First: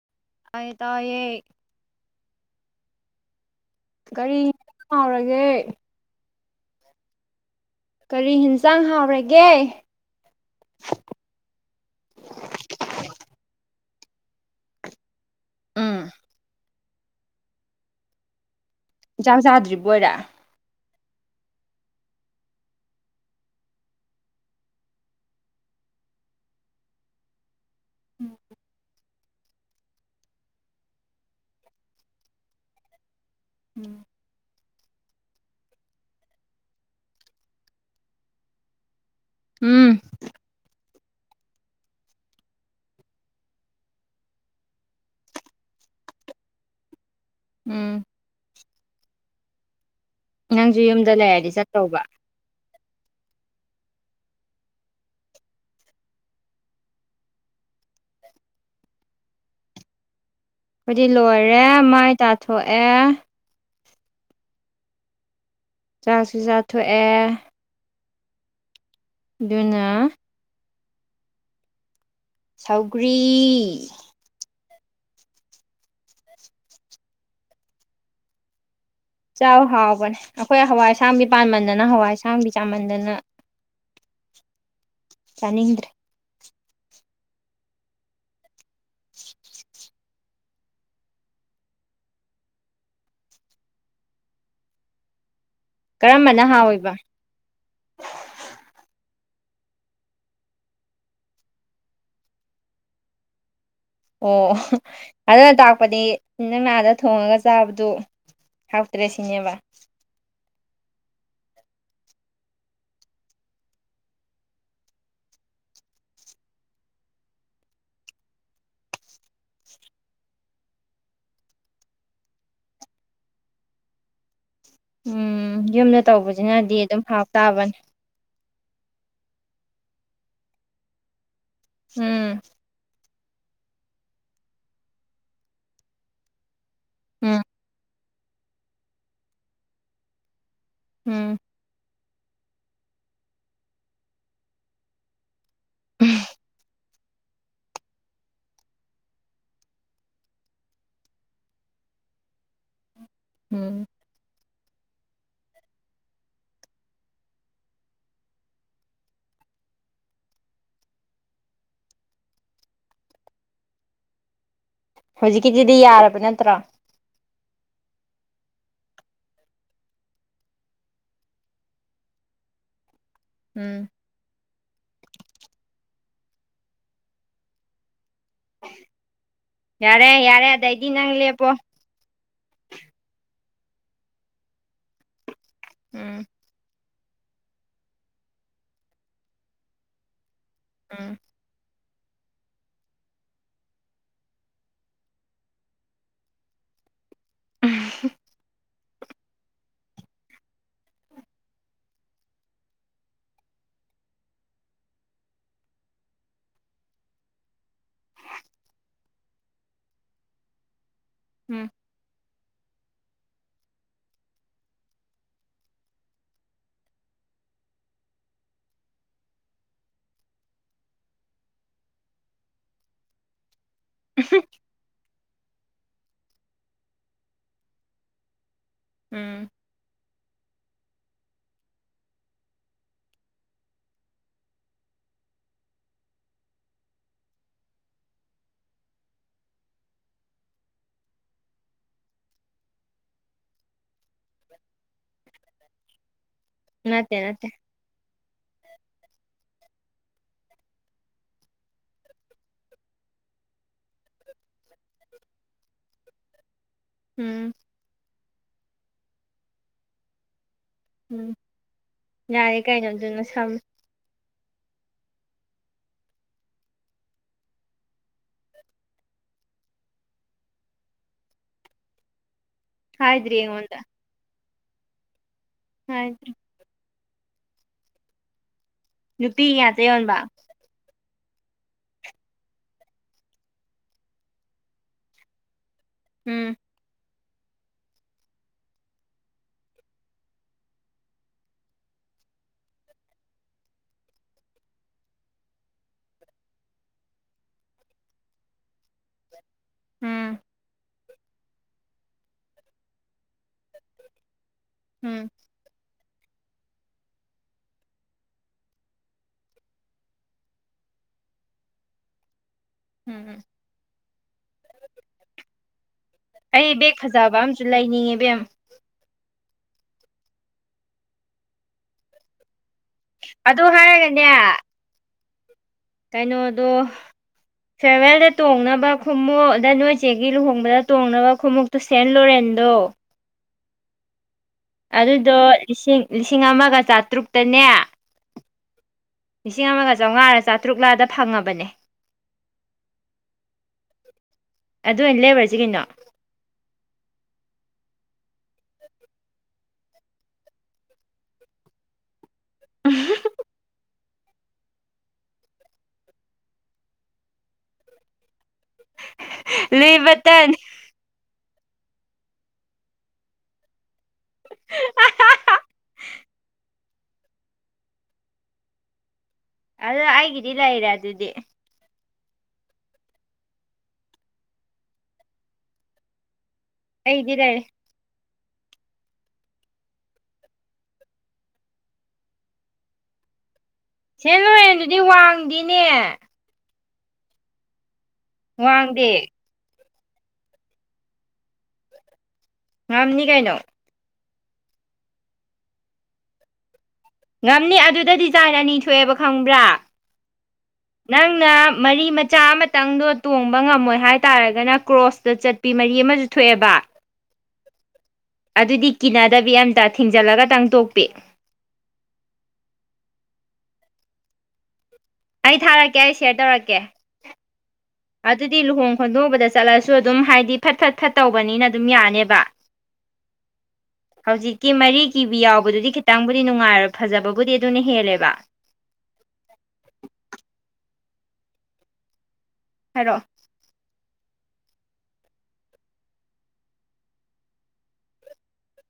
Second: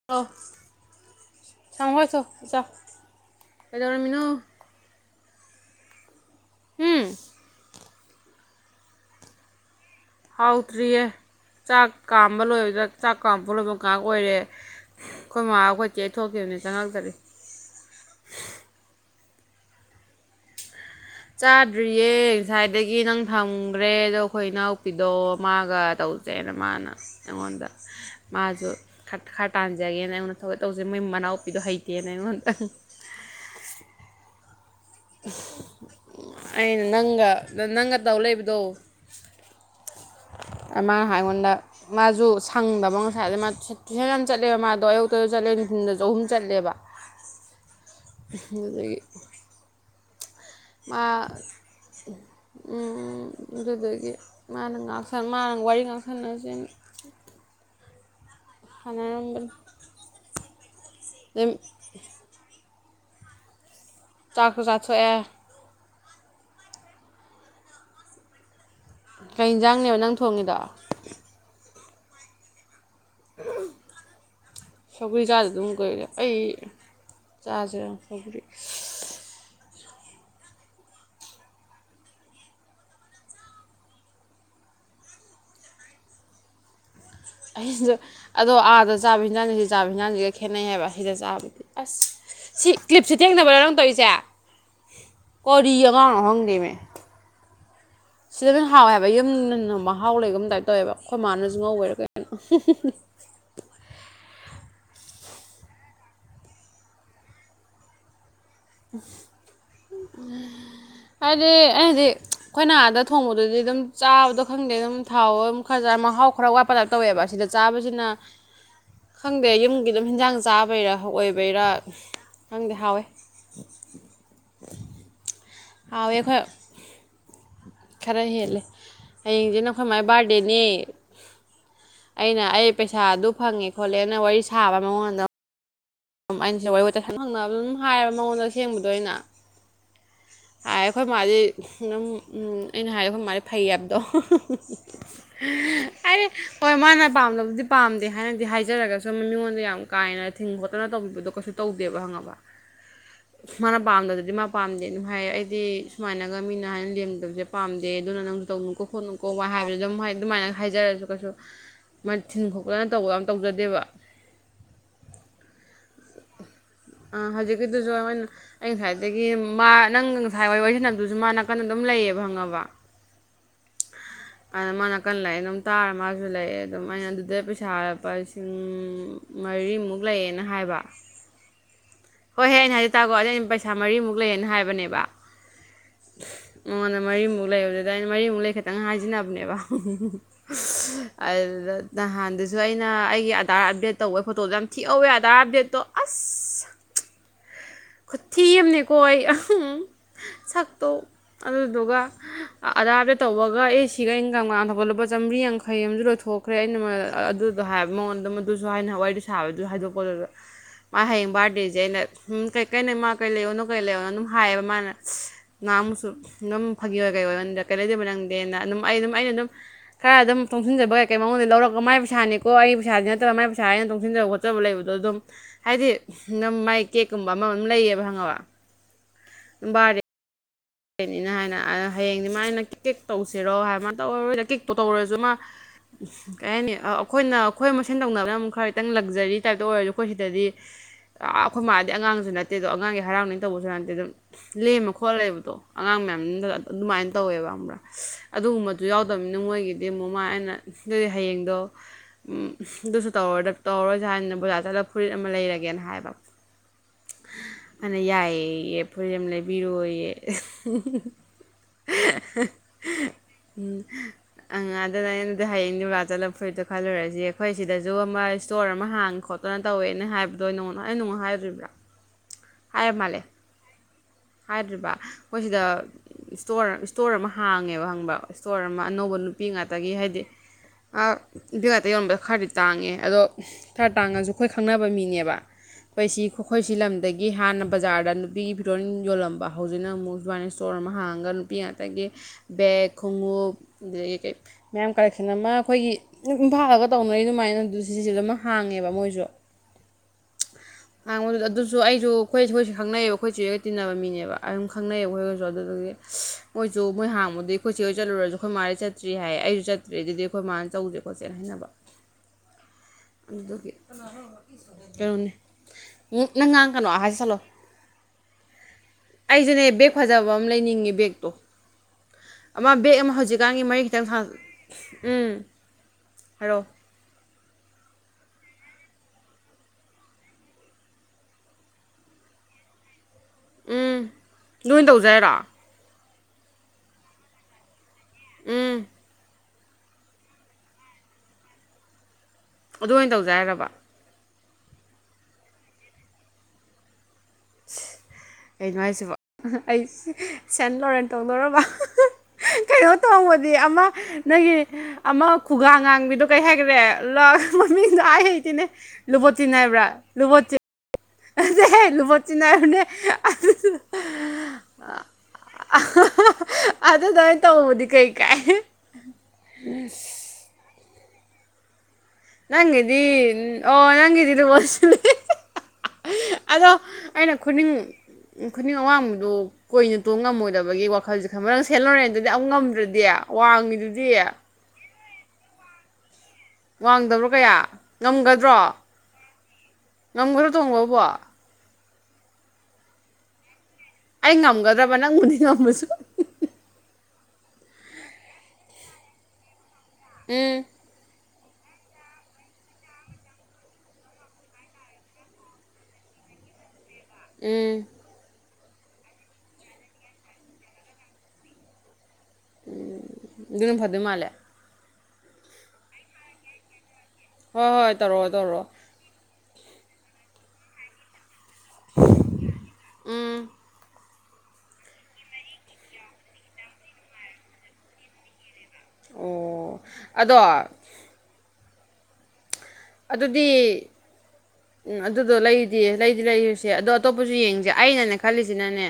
[inaudible] ꯇꯥꯌꯦ ꯇꯥꯌꯦ [unintelligible] ꯀꯔꯤ [unintelligible] ꯒꯦ ꯎꯝ ꯀꯔꯤ ꯌꯦꯟꯁꯥꯡ ꯍꯥꯎꯔꯒꯦ ꯍꯥꯎꯇ꯭ꯔꯤꯌꯦ ꯆꯥꯛ ꯀꯥꯝꯕ ꯂꯣꯏꯕꯗ ꯆꯥꯛ ꯀꯥꯝꯕꯄ ꯂꯣꯏꯕ ꯉꯥꯏꯍꯥꯛ ꯑꯣꯏꯔꯦ ꯑꯩꯈꯣꯏꯃꯥ ꯑꯩꯈꯣꯏ ꯆꯦ ꯊꯣꯛꯈꯤꯕꯅꯤ ꯆꯪꯉꯛꯇ꯭ꯔꯤ ꯆꯥꯛ ꯆꯥꯗ꯭ꯔꯤꯕꯣꯏꯔꯦ ꯆꯥꯗ꯭ꯔꯤꯌꯦ ꯉꯁꯥꯏꯗꯒꯤ ꯅꯪ ꯊꯝꯈ꯭ꯔꯦ ꯑꯗꯣ ꯑꯩꯈꯣꯏ ꯏ ꯅꯥꯎꯄꯤꯗꯣ ꯃꯥꯒ ꯇꯧ [unintelligible] ꯃꯥꯅ ꯑꯩꯉꯣꯟꯗ ꯃꯥꯁꯨ ꯈꯔ ꯈꯔ ꯇꯥꯟꯖꯒꯦꯅ ꯑꯩꯉꯣꯟꯗ [unintelligible] ꯇꯧꯁꯦ ꯃꯣꯏ ꯃꯅꯥꯎꯄꯤꯗꯣ ꯍꯩꯇꯦꯅ ꯑꯩꯉꯣꯟꯗ ꯎꯝ ꯑꯩꯅ ꯅꯪꯒ ꯅꯪꯒ ꯇꯧ ꯂꯩꯕꯗꯣ ꯎꯝ ꯑ ꯃꯥ ꯍꯥꯏ ꯑꯩꯉꯣꯟꯗꯥ ꯃꯥꯁꯨ ꯁꯪꯗꯕ ꯉꯁꯥꯏ ꯑꯗ ꯃꯥ ꯇꯨꯁꯟ--ꯇꯨꯁꯟ ꯃꯌꯥꯝ ꯆꯠꯂꯦꯕ ꯃꯥꯗꯣ ꯑꯌꯨꯛꯇꯁꯨ ꯆꯠꯂꯦ ꯅꯨꯡꯊꯤꯟꯜꯗꯁꯨ ꯑꯍꯨꯝ ꯆꯠꯂꯦꯕ ꯎꯝ ꯑꯗꯨꯗꯨꯒꯤ ꯅꯪꯁꯨ ꯃꯥ ꯌꯨꯝꯗ ꯂꯩꯔꯗꯤ ꯆꯠꯇꯧꯕ ꯎꯝ ꯑꯗꯨꯗꯨꯒꯤ ꯃꯥꯅ ꯉꯥꯛ [unintelligible] ꯃꯥꯅ ꯋꯥꯔꯤ ꯉꯥꯛ ꯁꯥꯟꯅꯁꯦꯅꯥ ꯁꯥꯅꯥꯔꯝꯕꯅꯤ ꯑꯩꯈꯣꯏꯗꯤ ꯂꯣꯏꯔꯦ ꯃꯥꯏ ꯇꯥꯊꯣꯛꯑꯦ ꯆꯥꯛꯁꯨ ꯆꯥꯊꯣꯛꯑꯦ ꯆꯥꯛꯁꯨ ꯆꯥꯊꯣꯛꯑꯦ ꯀꯩ ꯑꯗꯨꯅ ꯌꯦꯟꯖꯥꯡꯅꯦꯕ ꯅꯪ ꯊꯣꯡꯉꯤꯗꯣ ꯁꯧꯒ꯭ꯔꯤ ꯁꯧꯒꯔꯤ ꯆꯥꯗꯥꯗꯨꯝ ꯀꯨꯏꯔꯦ ꯑꯩ ꯆꯥꯁꯦꯔ ꯁꯧꯒꯔꯤ ꯆꯥꯎ ꯍꯥꯎꯕꯅꯦ ꯑꯩꯈꯣꯏ ꯍꯋꯥꯏ ꯑꯁꯥꯡꯕꯤ ꯄꯥꯟꯕꯃꯟꯗꯅ ꯍꯋꯥꯏ ꯑꯁꯥꯡꯕꯤ ꯆꯥꯃꯟꯗꯅ ꯆꯥꯅꯤꯡꯗ꯭ꯔꯦ [unintelligible] ꯑꯗꯣ ꯑꯥꯗ ꯆꯥꯕ ꯍꯦꯟꯖꯥꯡꯁꯤꯒ ꯁꯤꯗ ꯆꯥꯕ ꯍꯟꯖꯥꯡꯁꯤꯒ ꯈꯦꯠꯅꯩ ꯍꯥꯏꯕ ꯁꯤꯗ ꯆꯥꯕꯁꯤ ꯑꯁ ꯁꯤ ꯀ꯭ꯂꯤꯞꯁꯦ ꯇꯦꯛꯅꯕ꯭ꯔꯥ ꯅꯪ ꯇꯧꯔꯤꯁꯦ [inaudible] ꯀꯔꯤ [unintelligible] ꯀꯔꯝꯕꯅ ꯈꯪꯗꯦꯃꯤ ꯍꯥꯎꯋꯤꯕ ꯁꯤꯗꯅ ꯍꯥꯎꯋꯦ ꯍꯥꯏꯕ ꯌꯨꯝꯗꯅ ꯃꯍꯥꯎ ꯂꯩꯒꯨꯝ ꯇꯥꯏꯞ ꯇꯧꯋꯦꯕ ꯈꯣꯏ ꯃꯥꯅꯖꯨ ꯉꯧꯕꯩꯔꯥ ꯀꯩꯅꯣ ꯑꯣ ꯑꯗꯨꯅ ꯇꯥꯛꯄꯗꯤ ꯅꯪꯅ ꯑꯥꯗ ꯊꯣꯡꯉꯒ ꯆꯥꯕꯗꯨ ꯍꯥꯥꯎꯇ꯭ꯔꯦ ꯁꯤꯅꯦꯕ ꯍꯥꯏꯗꯤ ꯑꯩꯅ ꯍꯥꯏꯗꯤ ꯑꯩꯈꯣꯏꯅ ꯑꯥꯗ ꯊꯣꯡꯕꯗꯨꯗꯤ ꯑꯗꯨꯝ ꯆꯥꯕꯗꯣ ꯈꯪꯗꯦ ꯑꯗꯨꯝ ꯊꯥꯎ ꯈꯔꯗ ꯃꯍꯥꯎ ꯈꯔ ꯋꯥꯠꯄ ꯇꯥꯏꯞ ꯇꯧꯋꯦꯕ ꯑꯁꯤꯗ ꯆꯥꯕꯖꯤꯅ [inaudible] ꯈꯪꯗꯦ ꯌꯨꯝꯒꯤ ꯑꯗꯨꯝ ꯍꯤꯟꯖꯥꯡ ꯆꯥꯕꯩꯔꯥ ꯑꯣꯏꯕꯩꯔꯥ ꯈꯪꯗꯦ ꯍꯥꯎꯋꯤ ꯎꯝ ꯌꯨꯝꯗ ꯍꯥꯎꯋꯦ ꯑꯩꯈꯣꯏ ꯇꯧꯕꯖꯤꯅꯗꯤ ꯑꯗꯨꯝ ꯍꯥꯎ ꯇꯥꯕꯅꯤ ꯈꯔ ꯍꯦꯜꯂꯦ ꯍꯌꯦꯡꯖꯤꯅ ꯈꯣꯏ ꯃꯥꯏ ꯕꯥꯔꯗꯦꯅꯤ ꯎꯝ ꯑꯩꯅ ꯑꯩ ꯄꯩꯁꯥ ꯑꯗꯨ ꯐꯪꯉꯦ ꯈꯣꯠꯂꯦꯅ ꯋꯥꯔꯤ ꯁꯥꯕ ꯃꯉꯣꯟꯗ ꯑꯩꯅꯁ ꯋꯥꯔꯤ ꯋꯥꯇꯥꯏ [unintelligible] ꯁ ꯎꯝ ꯈꯪꯅꯕ ꯑꯗꯨꯝ ꯍꯥꯏꯕ ꯃꯉꯣꯟꯗ ꯁꯦꯡꯕꯗꯣ ꯑꯩꯅ ꯍꯥꯏ ꯑꯩꯈꯣꯏ ꯎꯝ ꯃꯥꯗꯤ ꯑꯗꯨꯝ ꯑꯩꯅ ꯍꯥꯏꯌꯦ ꯑꯩꯈꯣꯏ ꯃꯥꯗꯤ ꯐꯩ ꯍꯥꯏꯕꯗꯣ ꯑꯩ ꯍꯣꯏ ꯃꯥꯅ ꯄꯥꯝꯗꯕꯗꯤ ꯄꯥꯝꯗꯦ ꯍꯥꯏꯅꯗꯤ ꯍꯥꯏꯖꯔꯒꯁꯨ ꯃꯤꯉꯣꯟꯗ ꯌꯥꯝ ꯀꯥ ꯍꯦꯟꯅ ꯊꯤꯡ ꯈꯣꯠꯇꯅ ꯇꯧꯕꯤꯕꯗꯣ ꯀꯩꯁꯨ ꯇꯧꯗꯦꯕ ꯈꯪꯉꯕ [inaudible] ꯃꯥꯅ ꯄꯥꯝꯗꯕꯗꯨꯗꯤ ꯃꯥ ꯄꯥꯝꯗꯦ ꯗꯨꯝ ꯍꯥꯏ ꯑꯩꯗꯤ ꯁꯨꯃꯥꯏꯅꯒ ꯃꯤꯅ ꯍꯥꯏꯅ ꯂꯦꯝꯗꯕꯁꯦ ꯄꯥꯝꯗꯦ ꯑꯗꯨꯅ ꯅꯪꯁꯨ ꯇꯧꯅꯤꯡꯀꯣ ꯈꯣꯠꯅꯨ [unintelligible] ꯍꯧꯖꯤꯛꯀꯤꯗꯨꯗꯤ ꯌꯥꯔꯕ ꯅꯠꯇ꯭ꯔꯣ ꯑ ꯍꯧꯖꯤꯛꯀꯤꯗꯨꯁꯨ [unintelligible] ꯑꯩ ꯉꯁꯥꯏꯗꯒꯤ ꯃꯥ ꯅꯪ ꯉꯁꯥꯏ ꯋꯥꯔꯤ ꯋꯥꯔꯤꯁꯟꯅꯗꯨꯁꯨ ꯃꯥ ꯅꯥꯀꯟꯗ ꯑꯗꯨꯝ ꯂꯩꯌꯦꯕ ꯈꯪꯉꯕ ꯎꯝ ꯑꯗ ꯃꯥ ꯅꯥꯀꯟ ꯂꯩꯌꯦ ꯑꯗꯨꯝ ꯇꯥꯔ ꯃꯥꯁꯨ ꯂꯩꯑꯦ ꯑꯗꯨꯝ ꯑꯩꯅ ꯑꯗꯨꯗꯩ ꯄꯩꯁꯥ ꯂꯨꯄꯥ ꯂꯤꯁꯤ ꯌꯥꯔꯦ ꯌꯥꯔꯦ ꯍꯥꯏꯕ ꯑꯗꯩꯗꯤ ꯅꯪ ꯂꯦꯄꯣ ꯍꯣꯏꯍꯦ ꯑꯩꯅ ꯍꯥꯏꯖꯦ ꯇꯥꯒꯣ ꯑꯗꯨ ꯑꯩꯅ ꯄꯩꯁꯥ ꯃꯔꯤꯃꯨꯛ ꯂꯩꯌꯦꯅ ꯍꯥꯏꯕꯅꯦꯕ ꯎꯝ ꯎꯝ ꯃꯉꯣꯟꯗ ꯃꯔꯤꯃꯨꯛ ꯂꯩꯕꯗꯨꯗ ꯑꯩꯅ ꯃꯔꯤꯃꯨꯛ ꯂꯩ ꯈꯇꯪ ꯍꯥꯏꯖꯤꯟꯅꯕꯅꯦꯕ ꯎꯝ ꯑꯗꯨꯗꯥ ꯅꯍꯥꯟꯗꯁꯨ ꯑꯩꯅ ꯑꯩꯒꯤ ꯑꯙꯥꯔ ꯑꯞꯗꯦꯠ ꯇꯧꯕ ꯐꯣꯇꯣꯗꯣ ꯌꯥꯝ ꯊꯤꯛꯍꯧꯋꯦ ꯑꯙꯥꯔ ꯑꯞꯗꯦꯠꯇꯣ ꯑꯁ ꯈꯨꯊꯤ ꯑꯝꯅꯦꯀꯣ ꯑꯩ ꯁꯛꯇꯣ ꯑꯗꯨꯗꯨꯒ ꯑꯙꯥꯔꯗꯣ ꯇꯧꯕꯒ ꯑꯦꯁ ꯁꯤꯒ ꯏꯟꯀꯝꯒ ꯇꯥꯟꯊꯣꯛꯄ ꯂꯨꯄꯥ ꯆꯥꯝꯔꯤ ꯌꯥꯡꯈꯩ ꯑꯃꯁꯨ ꯂꯣꯏꯊꯣꯛ ꯈ꯭ꯔꯦ ꯑꯩꯅ ꯃꯥꯗꯑ ꯑꯗꯨꯗꯣ ꯍꯥꯏꯕ ꯃꯉꯣꯟꯗ ꯃꯗꯨꯁꯨ ꯍꯥꯏꯅ ꯋꯥꯔꯤꯗꯨ ꯁꯥꯕꯗꯨ ꯍꯥꯏꯗꯣꯛꯄꯗꯨꯗ ꯃꯥ ꯍꯌꯦꯡ ꯎꯝ ꯕꯥꯔꯗꯦꯁꯦ ꯑꯩꯅ ꯎ ꯀꯩꯀꯩꯅꯣ ꯃꯥ ꯀꯩ ꯂꯩꯌꯣꯅꯣ ꯀꯩ ꯂꯩꯌꯣꯅꯣ ꯑꯗꯨꯝ ꯍꯥꯏꯌꯦꯕ ꯃꯥꯅ ꯅꯍꯥꯃꯨꯛꯁꯨ ꯑꯗꯨꯝ ꯐꯥꯒꯤ ꯑꯣꯏ ꯀꯩ ꯑꯣꯏ ꯑꯣꯟꯗ ꯀꯩ ꯂꯩꯗꯣꯏꯕ ꯅꯪꯗꯤꯅ ꯑꯗꯨꯝ ꯑꯩ ꯑꯗꯨꯝ ꯑꯩꯅ ꯑꯗꯨꯝ ꯈꯔ ꯑꯗꯨꯝ ꯇꯣꯡꯁꯤꯟꯖꯕ ꯀꯩ ꯀꯩ ꯃꯉꯣꯟꯗ ꯂꯧꯔꯛꯄ ꯃꯥꯏꯩꯁꯥꯅꯤꯀꯣ ꯑꯩ ꯄꯩꯁꯥꯗꯤ ꯅꯠꯇ꯭ꯔ ꯃꯥꯏ ꯄꯩꯁꯥ ꯍꯥꯏꯩꯅ ꯇꯣꯡꯁꯤꯟꯖꯕ ꯈꯣꯠ ꯈꯣꯠꯆꯕ ꯂꯩꯕꯗꯣ ꯑꯗꯨꯝ ꯍꯥꯏꯗꯤ ꯅꯝ ꯃꯥꯏ ꯀꯦꯛꯀꯨꯝꯕ ꯑꯃꯝ ꯂꯩꯌꯦꯕ ꯈꯪꯉꯕ ꯎꯝ ꯕꯥꯔꯗꯦ ꯀꯅꯤꯅ ꯍꯥꯏꯅ ꯍꯌꯦꯡꯗꯤ ꯃꯥ ꯑꯩꯅ ꯀꯦꯛ ꯇꯧꯁꯤꯔꯣ ꯍꯥꯏꯕ ꯃꯥ ꯇꯧꯔꯔꯣꯏꯅ ꯀꯦꯛꯇꯣ ꯇꯧꯔꯁꯨ ꯃꯥ [inaudible] ꯀꯩ ꯍꯥꯏꯅꯤ ꯑꯩꯈꯣꯏꯅ ꯑꯩꯈꯣꯏ ꯃꯁꯦꯟ ꯇꯧꯅꯕꯅ ꯑꯃꯨꯛ ꯈꯔ ꯈꯤꯇꯪ ꯂꯛꯖꯔꯤ ꯇꯥꯏꯞꯇ ꯑꯣꯏꯔꯁꯨ ꯑꯩꯈꯣꯏ ꯁꯤꯗꯗꯤ ꯑꯥ ꯑꯩꯈꯣꯏ ꯃꯥꯗꯤ ꯑꯉꯥꯡꯁꯨ ꯅꯠꯇꯦꯗꯣ ꯑꯉꯥꯡꯒꯤ ꯍꯔꯥꯎꯅꯤꯡ ꯇꯧꯕꯁꯨ ꯅꯠꯇꯦ ꯑꯗꯨꯝ ꯂꯦꯝꯃ ꯈꯣꯠꯂꯦꯕꯗꯣ ꯑꯉꯥꯡ ꯃꯌꯥꯝꯗꯨ ꯑꯗꯨꯃꯥꯏꯅ ꯅꯠꯇꯦ ꯅꯠꯇꯦ ꯇꯧꯋꯦꯕ ꯈꯪꯕꯔ꯭ꯥ ꯑꯗꯨꯒꯨꯝꯕꯗꯨ ꯌꯥꯎꯗꯕꯅꯤꯅ ꯃꯣꯏꯒꯤꯗꯤ ꯑꯃꯨꯛ ꯃꯥ ꯑꯩꯅ ꯍꯌꯦꯡꯗꯣ ꯑꯗꯨꯁꯨ ꯇꯧꯔꯔꯣꯏꯁꯦ ꯍꯥꯏꯗꯅ ꯕꯖꯥꯔ ꯆꯠꯂꯒ ꯐꯨꯔꯤꯠ ꯑꯃ ꯂꯩꯔꯒꯦꯅ ꯍꯥꯏꯕ ꯎꯝ ꯃꯥꯅ ꯌꯥꯏꯌꯦꯌꯦ ꯐꯨ ꯌꯥꯝ ꯂꯩꯕꯤꯔꯣꯏꯌꯦ ꯎꯝ ꯌꯥꯔꯦ ꯀꯩꯅꯣ ꯑꯗꯨꯅ ꯁꯝꯃꯦ ꯎꯝ ꯑꯪ ꯑꯗꯨꯅ ꯑꯩꯅꯗꯤ ꯍꯌꯦꯡ ꯨꯔꯥ ꯆꯠꯂꯞ ꯐꯨꯔꯤꯠꯇꯣ ꯈꯜꯂꯨꯔꯁꯤ ꯑꯩꯈꯣꯏ ꯁꯤꯗꯁꯨ ꯑꯃ ꯏꯁꯇꯣꯔ ꯑꯃ ꯍꯥꯡ ꯈꯣꯠ ꯀꯃꯥꯏ ꯇꯧꯋꯦꯅꯦ ꯍꯥꯏꯕꯗꯣ ꯅꯉꯣꯟꯅꯩꯅ ꯅꯉꯣ ꯍꯥꯏꯗꯔꯤꯕ꯭ꯔꯥ [inaudible] ꯍꯥꯏ ꯃꯥꯂꯦ ꯍꯥꯏꯗ꯭ꯔꯤ ꯑꯩꯉꯣꯟꯗ ꯍꯥꯏ꯭ꯔꯤꯕ ꯃꯈꯣꯏ ꯁꯤꯗ ꯍꯥꯏꯔꯤ ꯏꯁꯇꯣꯔ ꯏꯁꯇꯣꯔ ꯑꯃ ꯍꯥꯡꯉꯦꯕ ꯍꯪꯕ ꯏꯁꯇꯣꯔ ꯑꯃ ꯑꯅꯧꯕ ꯅꯨꯄꯤ ꯉꯥꯛꯇ ꯉꯥꯛꯇꯒꯤ ꯌꯣꯟꯕ ꯍꯥꯏꯗꯤ ꯕꯦꯒꯠꯇ ꯌꯣꯟꯕꯗꯣ ꯈꯔꯗꯤ ꯇꯥꯡꯉꯦ ꯑꯗꯣ ꯈꯔ ꯇꯥꯡꯉꯁꯨ ꯑꯩꯈꯣꯏ ꯈꯪꯅꯕ ꯃꯤꯅꯦꯕ ꯑꯩꯈꯣꯏ ꯁꯤ ꯎꯝ ꯑꯩꯈꯣꯏ ꯁꯤ ꯂꯝꯗꯒꯤ ꯍꯥꯟꯅ ꯕꯖꯥꯔꯗ ꯅꯨꯄꯤꯒꯤ ꯐꯤꯔꯣꯜ ꯌꯣꯜꯂꯝꯕ ꯍꯧꯖꯤꯛꯅ ꯑꯃꯨꯛ ꯗꯨꯕꯥꯅꯤ ꯏꯁꯇꯣꯔ ꯑꯃ ꯍꯥꯡꯉꯒ ꯅꯨꯄꯤ ꯉꯥꯛꯇꯒꯤ ꯕꯦꯦꯛ ꯈꯣꯡꯎꯞ ꯑꯗꯨꯗꯒꯤ ꯀꯩ ꯃꯌꯥꯝ ꯀꯂꯦꯛꯁꯟ ꯑꯃ ꯑꯩꯈꯣꯏꯒꯤ ꯃꯤ ꯏꯝꯐꯥꯜꯗꯒ ꯇꯧꯅꯩꯗꯨ ꯑꯗꯨꯃꯥꯏꯅ ꯑꯗꯨ ꯁꯤꯁꯤꯗ ꯑꯃ ꯍꯥꯡꯉꯦꯕ ꯃꯣꯏꯁꯨ ꯎꯝ ꯍꯥꯡꯕꯗꯨꯗ ꯑꯗꯨꯁꯨ ꯑꯩꯁꯨꯈꯣꯏ ꯑꯩꯈꯣꯏꯁꯨ ꯈꯪꯅꯩꯌꯦꯕ ꯑꯩꯈꯣꯏ ꯆꯔꯒ ꯇꯤꯟꯅꯕ ꯃꯤꯅꯦꯕ ꯑꯗꯨꯝ ꯈꯪꯅꯩꯌꯦꯕ ꯎꯝ ꯑꯩꯈꯣꯏꯒꯁꯨ ꯑꯗꯨꯝ ꯑꯗꯨꯗꯒꯤ ꯃꯣꯏꯁꯨ ꯃꯣꯏ ꯍꯥꯡꯕꯨꯗꯤ ꯑꯩꯈꯣꯏꯆꯦ ꯍꯣꯏ ꯆꯠꯂꯨꯔꯁꯨ ꯑꯩꯈꯣꯏ ꯃꯥꯗꯩ ꯆꯠꯇ꯭ꯔꯤ ꯍꯥꯏ ꯑꯩꯁꯨ ꯆꯠ ꯑꯗꯨꯗꯩꯗꯗꯤ ꯑꯩꯈꯣꯏ ꯃꯥꯅ ꯇꯧꯁꯦ ꯈꯣꯠꯆꯦꯅ ꯍꯥꯏꯅꯕ [inaudible] ꯎꯝ ꯎꯝ ꯑꯗꯨ ꯀꯅꯤ ꯃꯨꯛ ꯅꯪ ꯉꯥꯡ ꯑꯩ ꯀꯩꯅꯣ ꯕꯦꯛ ꯍꯥꯏ ꯆꯠꯂꯣ ꯐꯖꯕ ꯑꯃꯁꯨ ꯂꯩꯅꯤꯡꯉꯦ ꯏꯕꯦꯝ ꯑꯩꯁꯨꯦꯅꯦ ꯕꯦꯒ ꯐꯖꯕ ꯑꯃ ꯂꯩꯅꯤꯡꯉꯤ ꯕꯦꯛꯇꯣ ꯑꯃ ꯕꯦꯒ ꯑꯃ ꯍꯧꯖꯤꯛ ꯑꯗꯨ ꯍꯥꯏꯔꯒꯅꯦ ꯎꯝ ꯍꯥꯏꯔꯛꯑꯣ ꯀꯩꯅꯣꯗꯣ ꯐꯦꯔꯋꯦꯜꯗ ꯇꯣꯡꯅꯕ ꯈꯣꯡꯃꯨꯣꯛ ꯑꯗ ꯅꯣꯏ ꯆꯦꯒꯤ ꯂꯨꯍꯣꯡꯕꯗ ꯇꯣꯡꯅꯕ ꯈꯣꯡꯃꯨꯞ ꯇꯣ ꯁꯦꯟ ꯂꯣꯔꯦꯟꯗꯣ ꯎꯝ ꯑꯗꯨ ꯑꯣꯏꯅ ꯇꯧꯁꯦ ꯍꯥꯏꯔꯣ ꯑꯗꯨꯗꯣ ꯂꯤꯁꯤꯡ ꯂꯤꯁꯤꯡ ꯑꯃꯒ ꯆꯥꯇ꯭ꯔꯨꯛꯇꯅꯦ ꯎꯝ ꯂꯤꯁꯤꯡ ꯑꯃꯒ ꯆꯥꯝꯃꯉꯥ ꯆꯥꯇ꯭ꯔꯨꯛꯂꯥꯗ ꯐꯪꯉꯕꯅꯦ ꯑꯗꯨ ꯑꯣꯏꯅ ꯇꯧꯖꯥꯏ ꯍꯥꯏꯔꯕ ꯑꯗꯨ ꯑꯣꯏꯅ ꯂꯦꯕꯔꯁꯤ ꯀꯩꯅꯣ [inaudible] ꯀꯩꯅꯣ ꯍꯥꯏꯁꯤꯕ ꯑꯩ ꯁꯦꯟ ꯂꯣꯔꯦꯟ ꯇꯧꯗꯔꯕ ꯀꯩꯅꯣ ꯇꯧꯕꯗꯤ ꯑꯃ ꯅꯪꯒꯤ ꯑꯃ ꯈꯨꯒꯥ ꯉꯥꯡꯕꯤꯗꯣ ꯀꯔꯤ ꯍꯥꯏꯈꯔꯦ ꯃꯃꯤꯡꯗꯣ ꯍꯥꯏ ꯍꯩꯇꯦꯅꯦ ꯂꯨꯕꯇ ꯅꯥꯏꯕ꯭ꯔ ꯂꯨꯏꯕꯇꯟ ꯂꯨꯕꯇ ꯍꯦ ꯂꯨꯕꯠ ꯆꯅꯥꯏꯅꯦ ꯑꯗꯨ ꯑꯗꯨꯃꯥꯏꯅ ꯇꯧꯕꯕꯨꯗꯤ ꯀꯩ ꯀꯥꯏ ꯑꯗꯨ ꯑꯩꯒꯤꯗꯤ ꯂꯩꯔꯦ ꯑꯗꯨꯗꯤ ꯅꯪꯒꯤꯗꯤ ꯑꯣ ꯅꯪꯒꯤꯗꯤ ꯅꯉꯣꯁꯤꯅꯦ ꯑꯗꯣ ꯑꯩꯗꯤ ꯑꯩꯅ ꯂꯩꯔꯦ ꯈꯨꯅꯤꯡ ꯈꯨꯅꯤꯡ ꯑꯋꯥꯡꯕꯗꯨ ꯀꯣꯏꯅ ꯇꯣꯡ ꯉꯝꯃꯣꯏꯗꯕꯒꯤ ꯋꯥꯈꯜꯁꯦ ꯈꯪꯕ ꯅꯪ ꯁꯦꯟꯂꯣꯔꯦꯟꯗꯨꯗꯤ ꯑꯃꯨꯛ ꯉꯝꯗ꯭ꯔꯗꯤ ꯋꯥꯡꯉꯤꯗꯨ ꯁꯦꯟ ꯂꯣꯏꯦꯟꯗꯨꯗꯤ ꯋꯥꯡꯗꯤꯅꯦ ꯋꯥꯡꯗꯕ꯭ꯔꯣ ꯀꯌꯥ ꯉꯝꯒꯗ꯭ꯔꯣ ꯋꯥꯡꯗꯦ ꯉꯝꯒꯗ꯭ꯔꯣ ꯊꯣꯡꯕꯕꯣ ꯉꯝꯅꯤꯀꯩꯏꯅꯣ ꯑꯩ ꯉꯝꯒꯗ꯭ꯔꯕ ꯅꯪꯕꯨꯗꯤ ꯉꯝꯃꯁꯨ ꯉꯝꯅꯤ ꯑꯗꯨꯗ ꯗꯤꯖꯥꯏꯟ ꯑꯅꯤ ꯊꯣꯛꯑꯦꯕ ꯈꯪꯕ꯭ꯔꯥ ꯎꯝ ꯅꯪꯅ ꯃꯔꯤ ꯃꯆꯥ ꯑꯃꯇꯪꯗꯣ ꯇꯣꯡꯕ ꯉꯝꯃꯣꯏ ꯍꯥꯏꯇꯥꯔꯒꯅ ꯀ꯭ꯔꯣꯁꯇ ꯆꯠ ꯄꯤ ꯃꯔꯤ ꯑꯃꯁꯨ ꯊꯣꯛꯑꯦꯕ ꯎꯝ ꯑꯗꯨꯗꯤ ꯀꯤꯅꯗꯕꯤ ꯑꯝꯇ ꯊꯤꯡꯖꯜꯂꯒ ꯇꯪ ꯇꯣꯛꯄꯤ ꯑꯗꯨꯝ ꯅ ꯐꯗꯨꯏ ꯃꯥꯂꯦ ꯑꯩ ꯊꯥꯔꯛꯀꯦ ꯑꯩ ꯁꯦꯌꯔ ꯇꯧꯔꯛꯀꯦ ꯍꯣꯏ ꯍꯣꯏ ꯇꯧꯔꯛꯑꯣ ꯑꯗꯨꯗꯤ ꯇꯧꯔꯛꯑꯣ ꯂꯨꯍꯣꯡ ꯈꯣꯟꯗꯣꯡꯕꯗ ꯆꯠꯂꯁꯨ ꯑꯗꯨꯝ ꯍꯥꯏꯗꯤ ꯐꯠ ꯐꯠ ꯐꯠꯇꯧꯕꯅꯤꯅ ꯑꯗꯨꯝ ꯌꯥꯅꯦꯕ ꯎꯝ ꯍꯧꯖꯤꯛꯀꯤ ꯃꯔꯤ ꯀꯤꯕꯤ ꯌꯥꯎꯕꯗꯨꯗꯤ ꯈꯤꯇꯪꯕꯨꯗꯤ ꯅꯨꯡꯉꯥꯏꯔꯣꯏ ꯐꯖꯕꯕꯨꯗꯤ ꯑꯗꯨꯅ ꯍꯦꯜꯂꯦꯕ ꯑꯣ ꯑꯗꯣ ꯍꯥꯏꯔꯛꯑꯣ ꯑꯗꯨꯗꯤ ꯎꯝ ꯑꯗꯨꯗꯣ ꯂꯩꯗꯤ ꯂꯩꯗꯤ ꯂꯩꯔꯨꯁꯦ ꯑꯗꯣ ꯑꯇꯣꯞꯄꯁꯨ ꯌꯦꯡꯁꯦ ꯑꯩꯅꯅꯦ ꯈꯜꯂꯤꯁꯤꯅꯅꯦ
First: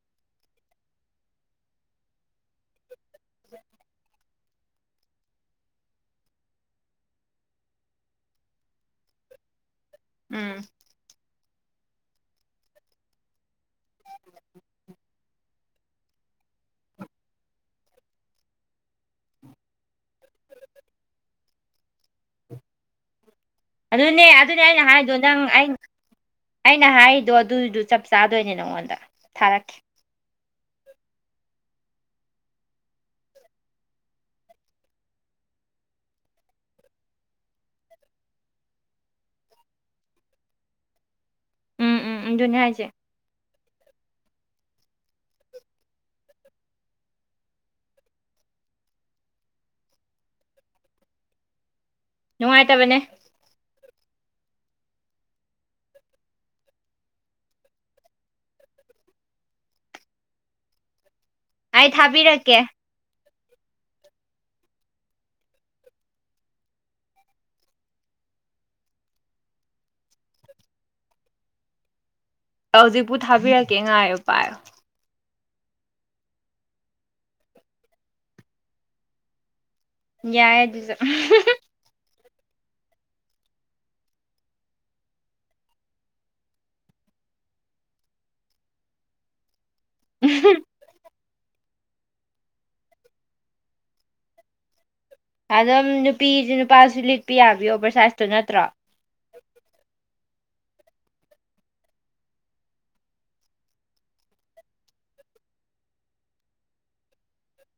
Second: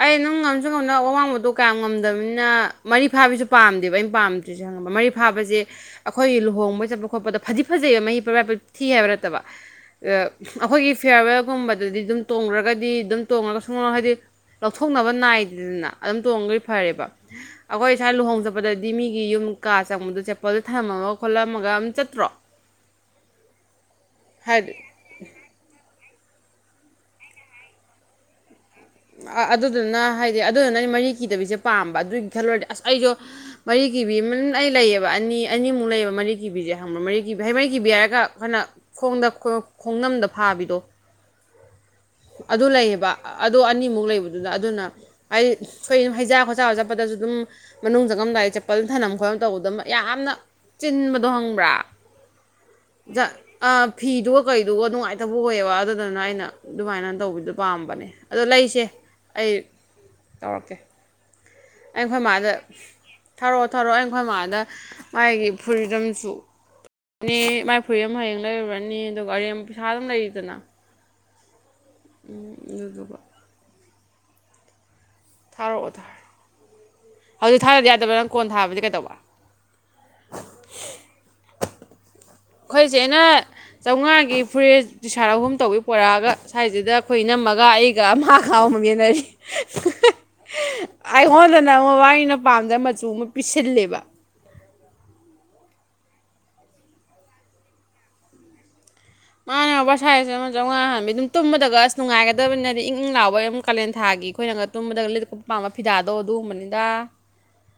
ꯑꯩ ꯅꯪ ꯉꯝꯁꯨ ꯉꯝꯗꯅ ꯑꯋꯥꯡꯕꯗꯣ ꯀꯌꯥꯝ ꯉꯝꯗꯕꯅꯤꯅ ꯃꯔꯤ ꯐꯥꯕꯤꯁꯨ ꯄꯥꯝꯗꯦꯕ ꯑꯩꯅ ꯄꯥꯝ ꯃꯔꯤ ꯐꯥꯕꯁꯦ ꯑꯩꯈꯣꯏꯒꯤ ꯂꯨꯍꯣꯡꯕ ꯆꯠꯄ ꯈꯣꯠꯄꯗ ꯐꯗꯤ ꯐꯖꯩꯕ ꯃꯍꯤ [unintelligible] ꯊꯤ ꯍꯥꯏꯕ ꯅꯠꯇꯕ ꯎꯝ ꯑꯩꯈꯣꯏꯒꯤ ꯐꯤꯌꯥꯔꯋꯦꯜꯒꯨꯝꯕꯗ ꯑꯗꯨꯗꯗꯤ ꯑꯗꯨꯝ ꯇꯣꯡꯈ꯭ꯔꯒꯗꯤ ꯑꯗꯨꯝ ꯇꯣꯡꯉꯒ ꯁꯨꯝ ꯍꯥꯏꯗꯤ ꯂꯧꯊꯣꯛꯅꯕ ꯅꯥꯏꯗꯦꯗꯅ ꯑꯗꯨꯝ ꯇꯣꯡꯉꯈꯩ ꯐꯔꯦꯕ ꯑꯩꯈꯣꯏ ꯏꯁꯥ ꯂꯨꯍꯣꯡ ꯆꯠꯄꯗꯗꯤ ꯃꯤꯒꯤ ꯌꯨꯝ ꯀꯥ ꯆꯪꯕꯗꯣ ꯆꯦꯄꯜꯗꯣ ꯊꯝꯂꯝꯝꯃꯒ ꯈꯣꯠꯂꯝꯃꯒ ꯑꯗꯨꯝ ꯆꯠꯇ꯭ꯔꯣ ꯑꯗꯨꯅꯦ ꯑꯗꯨꯅꯦ ꯍꯥꯏꯗꯤ ꯑꯩꯅ ꯍꯥꯏꯗꯣ ꯅꯪ ꯑꯩ ꯑꯩꯅ ꯍꯥꯏꯔꯤꯗꯣ ꯑꯗꯨꯗꯣ ꯆꯞ ꯆꯥꯗꯣꯏꯅꯦ ꯅꯪꯉꯣꯟꯗ ꯊꯥꯔꯛꯀꯦ ꯑꯗꯨꯗꯨꯅ ꯍꯥꯏꯗꯤ ꯑꯗꯨꯗꯨꯅ ꯑꯩ ꯃꯔꯤ ꯀꯤꯗꯕꯤꯁꯦ ꯄꯥꯝꯕ ꯑꯗꯨꯒꯤ ꯈꯜꯂꯨꯔꯗꯤ ꯑꯁ ꯑꯩꯁꯨ ꯃꯔꯤ ꯀꯤꯕꯤ ꯑꯃ ꯑꯩ ꯂꯩꯌꯦꯕ ꯑꯅꯤ ꯑꯅꯤꯃꯨꯛ ꯂꯩꯌꯦꯕ ꯃꯔꯤ ꯀꯤꯕꯤꯁꯦ ꯍꯪꯕ꯭ꯔꯣ ꯃꯔꯤ ꯀꯤꯕꯤ ꯍꯩ ꯃꯔꯤ ꯀꯤꯕꯤ ꯍꯥꯏꯔꯒ ꯐꯅ ꯈꯣꯡꯗ ꯈꯣꯡꯅꯝꯗ ꯐꯥꯕꯤꯗꯣ ꯎꯝ ꯎꯝ ꯑꯗꯨꯅꯦ ꯑꯗꯨ ꯍꯥꯏꯁꯦ ꯂꯩꯌꯦꯕ ꯑꯗꯨ ꯑꯅꯤꯃꯨꯛ ꯂꯩꯕꯗꯨꯗ ꯑꯗꯨꯅ ꯍꯥꯏꯗꯤ ꯁꯣꯏ ꯍꯩꯖꯥ ꯈꯣꯠꯖꯥ ꯆꯠꯄꯗꯁꯨ ꯑꯗꯨꯝ ꯃꯅꯨꯡ ꯆꯪꯉꯝꯗꯥꯏꯗ ꯆꯄꯜ ꯊꯅꯝ ꯈꯣꯠꯅꯂꯝ ꯇꯧꯕꯗ ꯌꯥꯝꯅ ꯆꯤꯟꯕꯗꯣ ꯈꯪꯕ꯭ꯔꯥ ꯅꯨꯡꯉꯥꯏꯇꯕꯅꯦ ꯖ ꯑ ꯐꯤꯗꯨꯒ ꯀꯩꯗꯨꯒ ꯅꯨꯡꯉꯥꯏꯇꯕ ꯑꯣꯏꯌꯦꯕ ꯑꯗꯨꯗꯨꯅ ꯑꯩꯅ ꯑꯗꯨꯃꯥꯏꯅ ꯇꯧꯕꯤꯗꯨꯣ ꯄꯥꯝꯕꯅꯦ ꯑꯗꯣ ꯂꯩꯁꯦ ꯑꯩ ꯇꯧꯔꯛꯀꯦ ꯑꯩ ꯑꯩꯈꯣꯏ ꯃꯥꯥꯗ ꯊꯥꯕꯤꯔꯛꯀꯦ ꯊꯧꯔꯛꯑꯣ ꯊꯧꯔꯛꯑꯣ ꯑꯩꯈꯣꯏ ꯃꯥꯃꯥꯗ ꯃꯥꯒꯤ ꯐꯨꯔꯤ ꯑꯃꯁꯨ ꯅꯤ ꯃꯥꯏ ꯐꯨꯔꯤꯠ ꯑꯃ ꯍꯌꯦꯡ ꯂꯩꯔꯨꯔꯅꯤ ꯑꯗꯨꯒ ꯑꯔꯦꯝ ꯄꯩꯁꯥ ꯑꯗꯨꯝ ꯂꯩꯔꯤꯗꯅ ꯎꯝ ꯍꯧꯖꯤꯛꯄꯨ ꯑꯗꯨꯗꯨꯒ ꯊꯥꯕꯤꯔꯛꯀꯦ ꯉꯥꯏ ꯎ ꯄꯥꯏ ꯑꯣ ꯊꯥꯔꯛꯑꯣ ꯊꯥꯔꯑꯣ ꯍꯧꯗꯤ ꯊꯥꯅꯗꯤ ꯌꯥꯗꯕ꯭ꯔꯥ ꯅꯪ ꯀꯣꯟ ꯊꯥꯕꯗꯤ ꯀꯩꯗꯧꯕ ꯌꯥꯏ ꯑꯗꯨꯁꯨ ꯑꯩꯈꯣꯏ ꯆꯦ ꯅ ꯆꯥꯝꯃꯉꯥꯒꯤ ꯐꯨꯔꯤꯠ ꯇꯤꯁꯥꯔ ꯑꯍꯨꯝ ꯇꯧꯋꯤ ꯄꯣꯔꯛꯑꯒ ꯁ꯭ꯋꯥꯏꯁꯤꯗ ꯑꯩꯈꯣꯏ ꯏ ꯅꯝꯃꯒ ꯑꯩꯒ ꯑꯃꯒ ꯈꯥꯎ ꯑꯃ ꯌꯦꯟꯅꯔꯤ ꯎꯝ ꯑꯩꯉꯣꯟꯗꯅ ꯃꯕꯥꯟꯅꯤꯅ ꯄꯥꯝꯗꯕ ꯃꯆꯨ ꯑꯃ ꯄꯤꯁꯤꯜꯂꯦꯕ ꯑꯗꯨꯝ ꯅꯨꯄꯤꯁꯨ ꯅꯨꯄꯥꯁꯨ ꯂꯤꯛꯄꯤ ꯌꯥꯕꯤ ꯑꯣꯕꯔꯁꯥꯏꯖꯇꯣ ꯅꯠꯇ꯭ꯔꯣ ꯃꯥꯅꯦ ꯑꯣꯕꯔꯁꯥꯏꯁ ꯑꯃ ꯆꯥꯝꯃꯉꯥ ꯍꯥꯟꯕꯤ ꯑꯗꯨꯝꯇꯨꯝꯕꯤꯗꯒ ꯑꯁ ꯅꯨꯡꯉꯥꯏꯒꯗꯕꯅꯤꯅꯗꯤ ꯏꯪ ꯏꯪ ꯂꯥꯎꯕꯩ ꯑꯗꯨꯝ ꯀꯥꯂꯦꯟꯊꯥꯒꯤ ꯑꯩꯈꯣꯏꯅꯒ ꯇꯨꯝꯕꯗ ꯂꯤꯔꯛꯄ ꯄꯥꯝꯕ ꯐꯤꯗꯥꯗꯣ ꯑꯗꯨꯒꯨꯝꯕꯅꯤꯗ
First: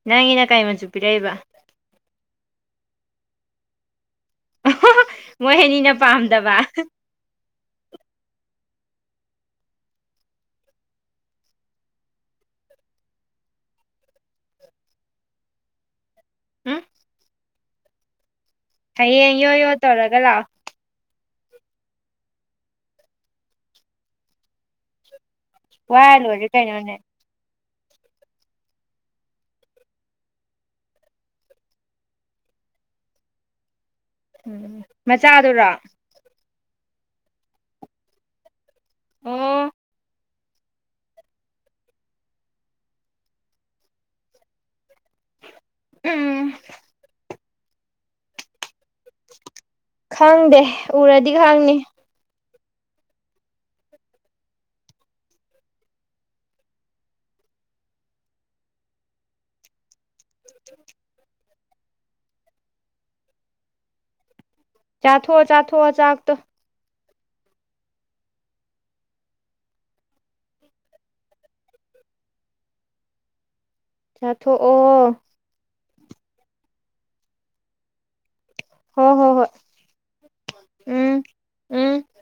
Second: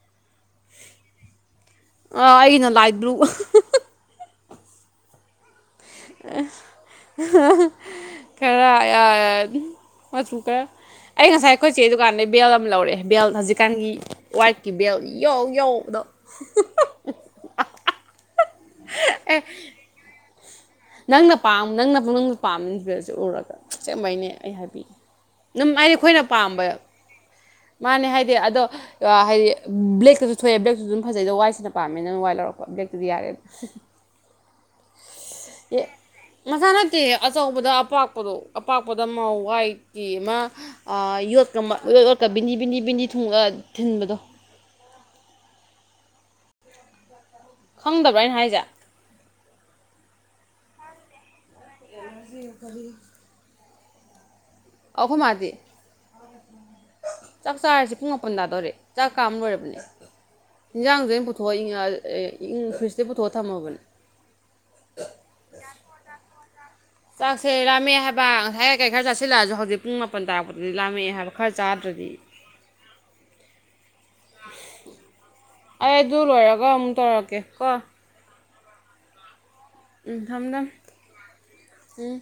ꯅꯪꯒꯤꯅ ꯀꯥꯏ ꯃꯆꯨ ꯄꯤꯔꯛꯏꯕ ꯑꯥ ꯑꯩꯅ ꯂꯥꯏꯕ꯭ꯔꯨ ꯑꯣ ꯃꯣ ꯍꯦꯅꯤꯅ ꯄꯥꯝꯗꯕ ꯈꯔ ꯃꯆꯨꯀ ꯑꯩ ꯉꯁꯥꯏ ꯑꯩꯈꯣꯏ ꯆꯦ ꯑꯩ ꯗꯨꯥꯟꯗꯒꯤ ꯕꯦꯜ ꯑꯃ ꯂꯧꯔꯛꯑꯦ ꯕꯦꯜ ꯍꯧꯖꯤꯛꯀꯥꯟꯒꯤ ꯋꯥꯏꯀꯤꯕ ꯌꯥꯎ ꯌꯥꯎꯗꯣ ꯎꯝ ꯍꯌꯦꯡ ꯑꯦ ꯌꯣ ꯌꯣ ꯇꯧꯔꯒ ꯂꯥ ꯅꯪꯅ ꯄꯥ ꯅꯪꯅ ꯄꯛꯅꯤꯡꯪꯁꯨ ꯄꯥꯝꯈꯤꯕꯁ ꯎꯔꯒ ꯆꯃꯩꯅꯦ ꯑꯩ ꯍꯥꯏꯕꯤꯒꯦ ꯑꯗꯨꯝ ꯑꯩꯗꯤ ꯋꯥꯔ ꯑꯩꯈꯣꯏꯅ ꯂꯣꯏꯔꯦ ꯄꯥꯝꯕꯕ ꯀꯩꯅꯣꯅꯦ ꯃꯥꯅꯦ ꯍꯥꯏꯗꯤ ꯑꯗꯣ ꯍꯥꯏꯗꯤ ꯕ꯭ꯂꯦꯛꯇꯁꯨ ꯊꯣꯛꯑ ꯕ꯭ꯂꯦꯛꯇꯁꯨ ꯑꯗꯨꯝ ꯐꯖꯩꯗ ꯋꯥꯏꯠꯁꯤꯅ ꯄꯥꯝꯃꯦ ꯅꯪꯅ ꯋꯥꯏꯠ ꯂꯧꯔꯛꯄ ꯕꯛꯇꯕꯤ ꯌꯥꯔꯦ ꯎꯝ ꯃꯆꯥꯗꯨꯔꯣ ꯃꯁꯥ ꯅꯠꯇꯦ ꯑꯆꯧꯕꯗ ꯑꯄꯥꯛꯄꯗꯣ ꯑꯄꯥꯛꯄꯗ ꯃꯥꯧ ꯑꯣ ꯋꯥꯏꯇꯤ ꯑꯃ ꯌꯣꯠꯀꯠ ꯌꯣꯠꯀ ꯕꯤꯟꯗꯤ ꯕꯤꯟꯗꯤ ꯕꯤꯟꯗꯤ ꯊꯨꯡ ꯊꯤꯟꯕꯗꯣ ꯎꯝ ꯈꯪꯗꯕ꯭ꯔꯥꯅ ꯍꯥꯏꯁꯦ ꯈꯪꯗꯦ ꯎꯔꯗꯤ ꯈꯪꯅꯤ ꯀꯗꯤ ꯑꯣꯍ ꯃꯥꯗꯤ ꯆꯥꯛ ꯆꯥꯔꯤꯁꯤꯦ ꯄꯨꯡ ꯃꯥꯄꯟ ꯇꯥꯗꯧꯔꯦ ꯆꯥꯛ ꯀꯥꯝ ꯂꯣꯏꯔꯕꯅꯦ ꯏꯟꯖꯥꯡꯗ ꯑꯩꯅ ꯐꯇꯣ ꯏ ꯑꯦ ꯏ ꯈꯔꯁꯇꯦ ꯐꯇꯣ ꯊꯝꯃꯕꯅꯤ ꯆꯥꯊꯣꯛꯑꯣ ꯆꯥꯊꯣꯛꯑꯣ ꯆꯥꯛꯇꯣ ꯆꯥꯛꯁꯦ ꯂꯥꯝꯃꯦꯑ ꯍꯥꯏꯕ ꯉꯁꯥꯏ ꯀꯩ ꯈꯔ ꯆꯥꯁꯤꯜꯂꯛꯑꯁꯨ ꯍꯧꯖꯤꯛ ꯄꯨꯡ ꯃꯥꯄꯟ ꯇꯥꯛꯄꯗꯗꯤ ꯂꯥꯝꯃꯛꯑ ꯍꯥꯏꯕ ꯈꯔ ꯆꯥꯗ꯭ꯔꯗꯤ ꯆꯥꯊꯣꯛꯑꯣ ꯑꯩ ꯑꯗꯨ ꯂꯣꯏꯔꯒ ꯑꯃꯨꯛ ꯇꯧꯔꯛꯀꯦ ꯀꯣ ꯍꯣ ꯍꯣ ꯍꯣꯏ ꯎꯝ ꯊꯝ ꯊꯝ ꯎꯝ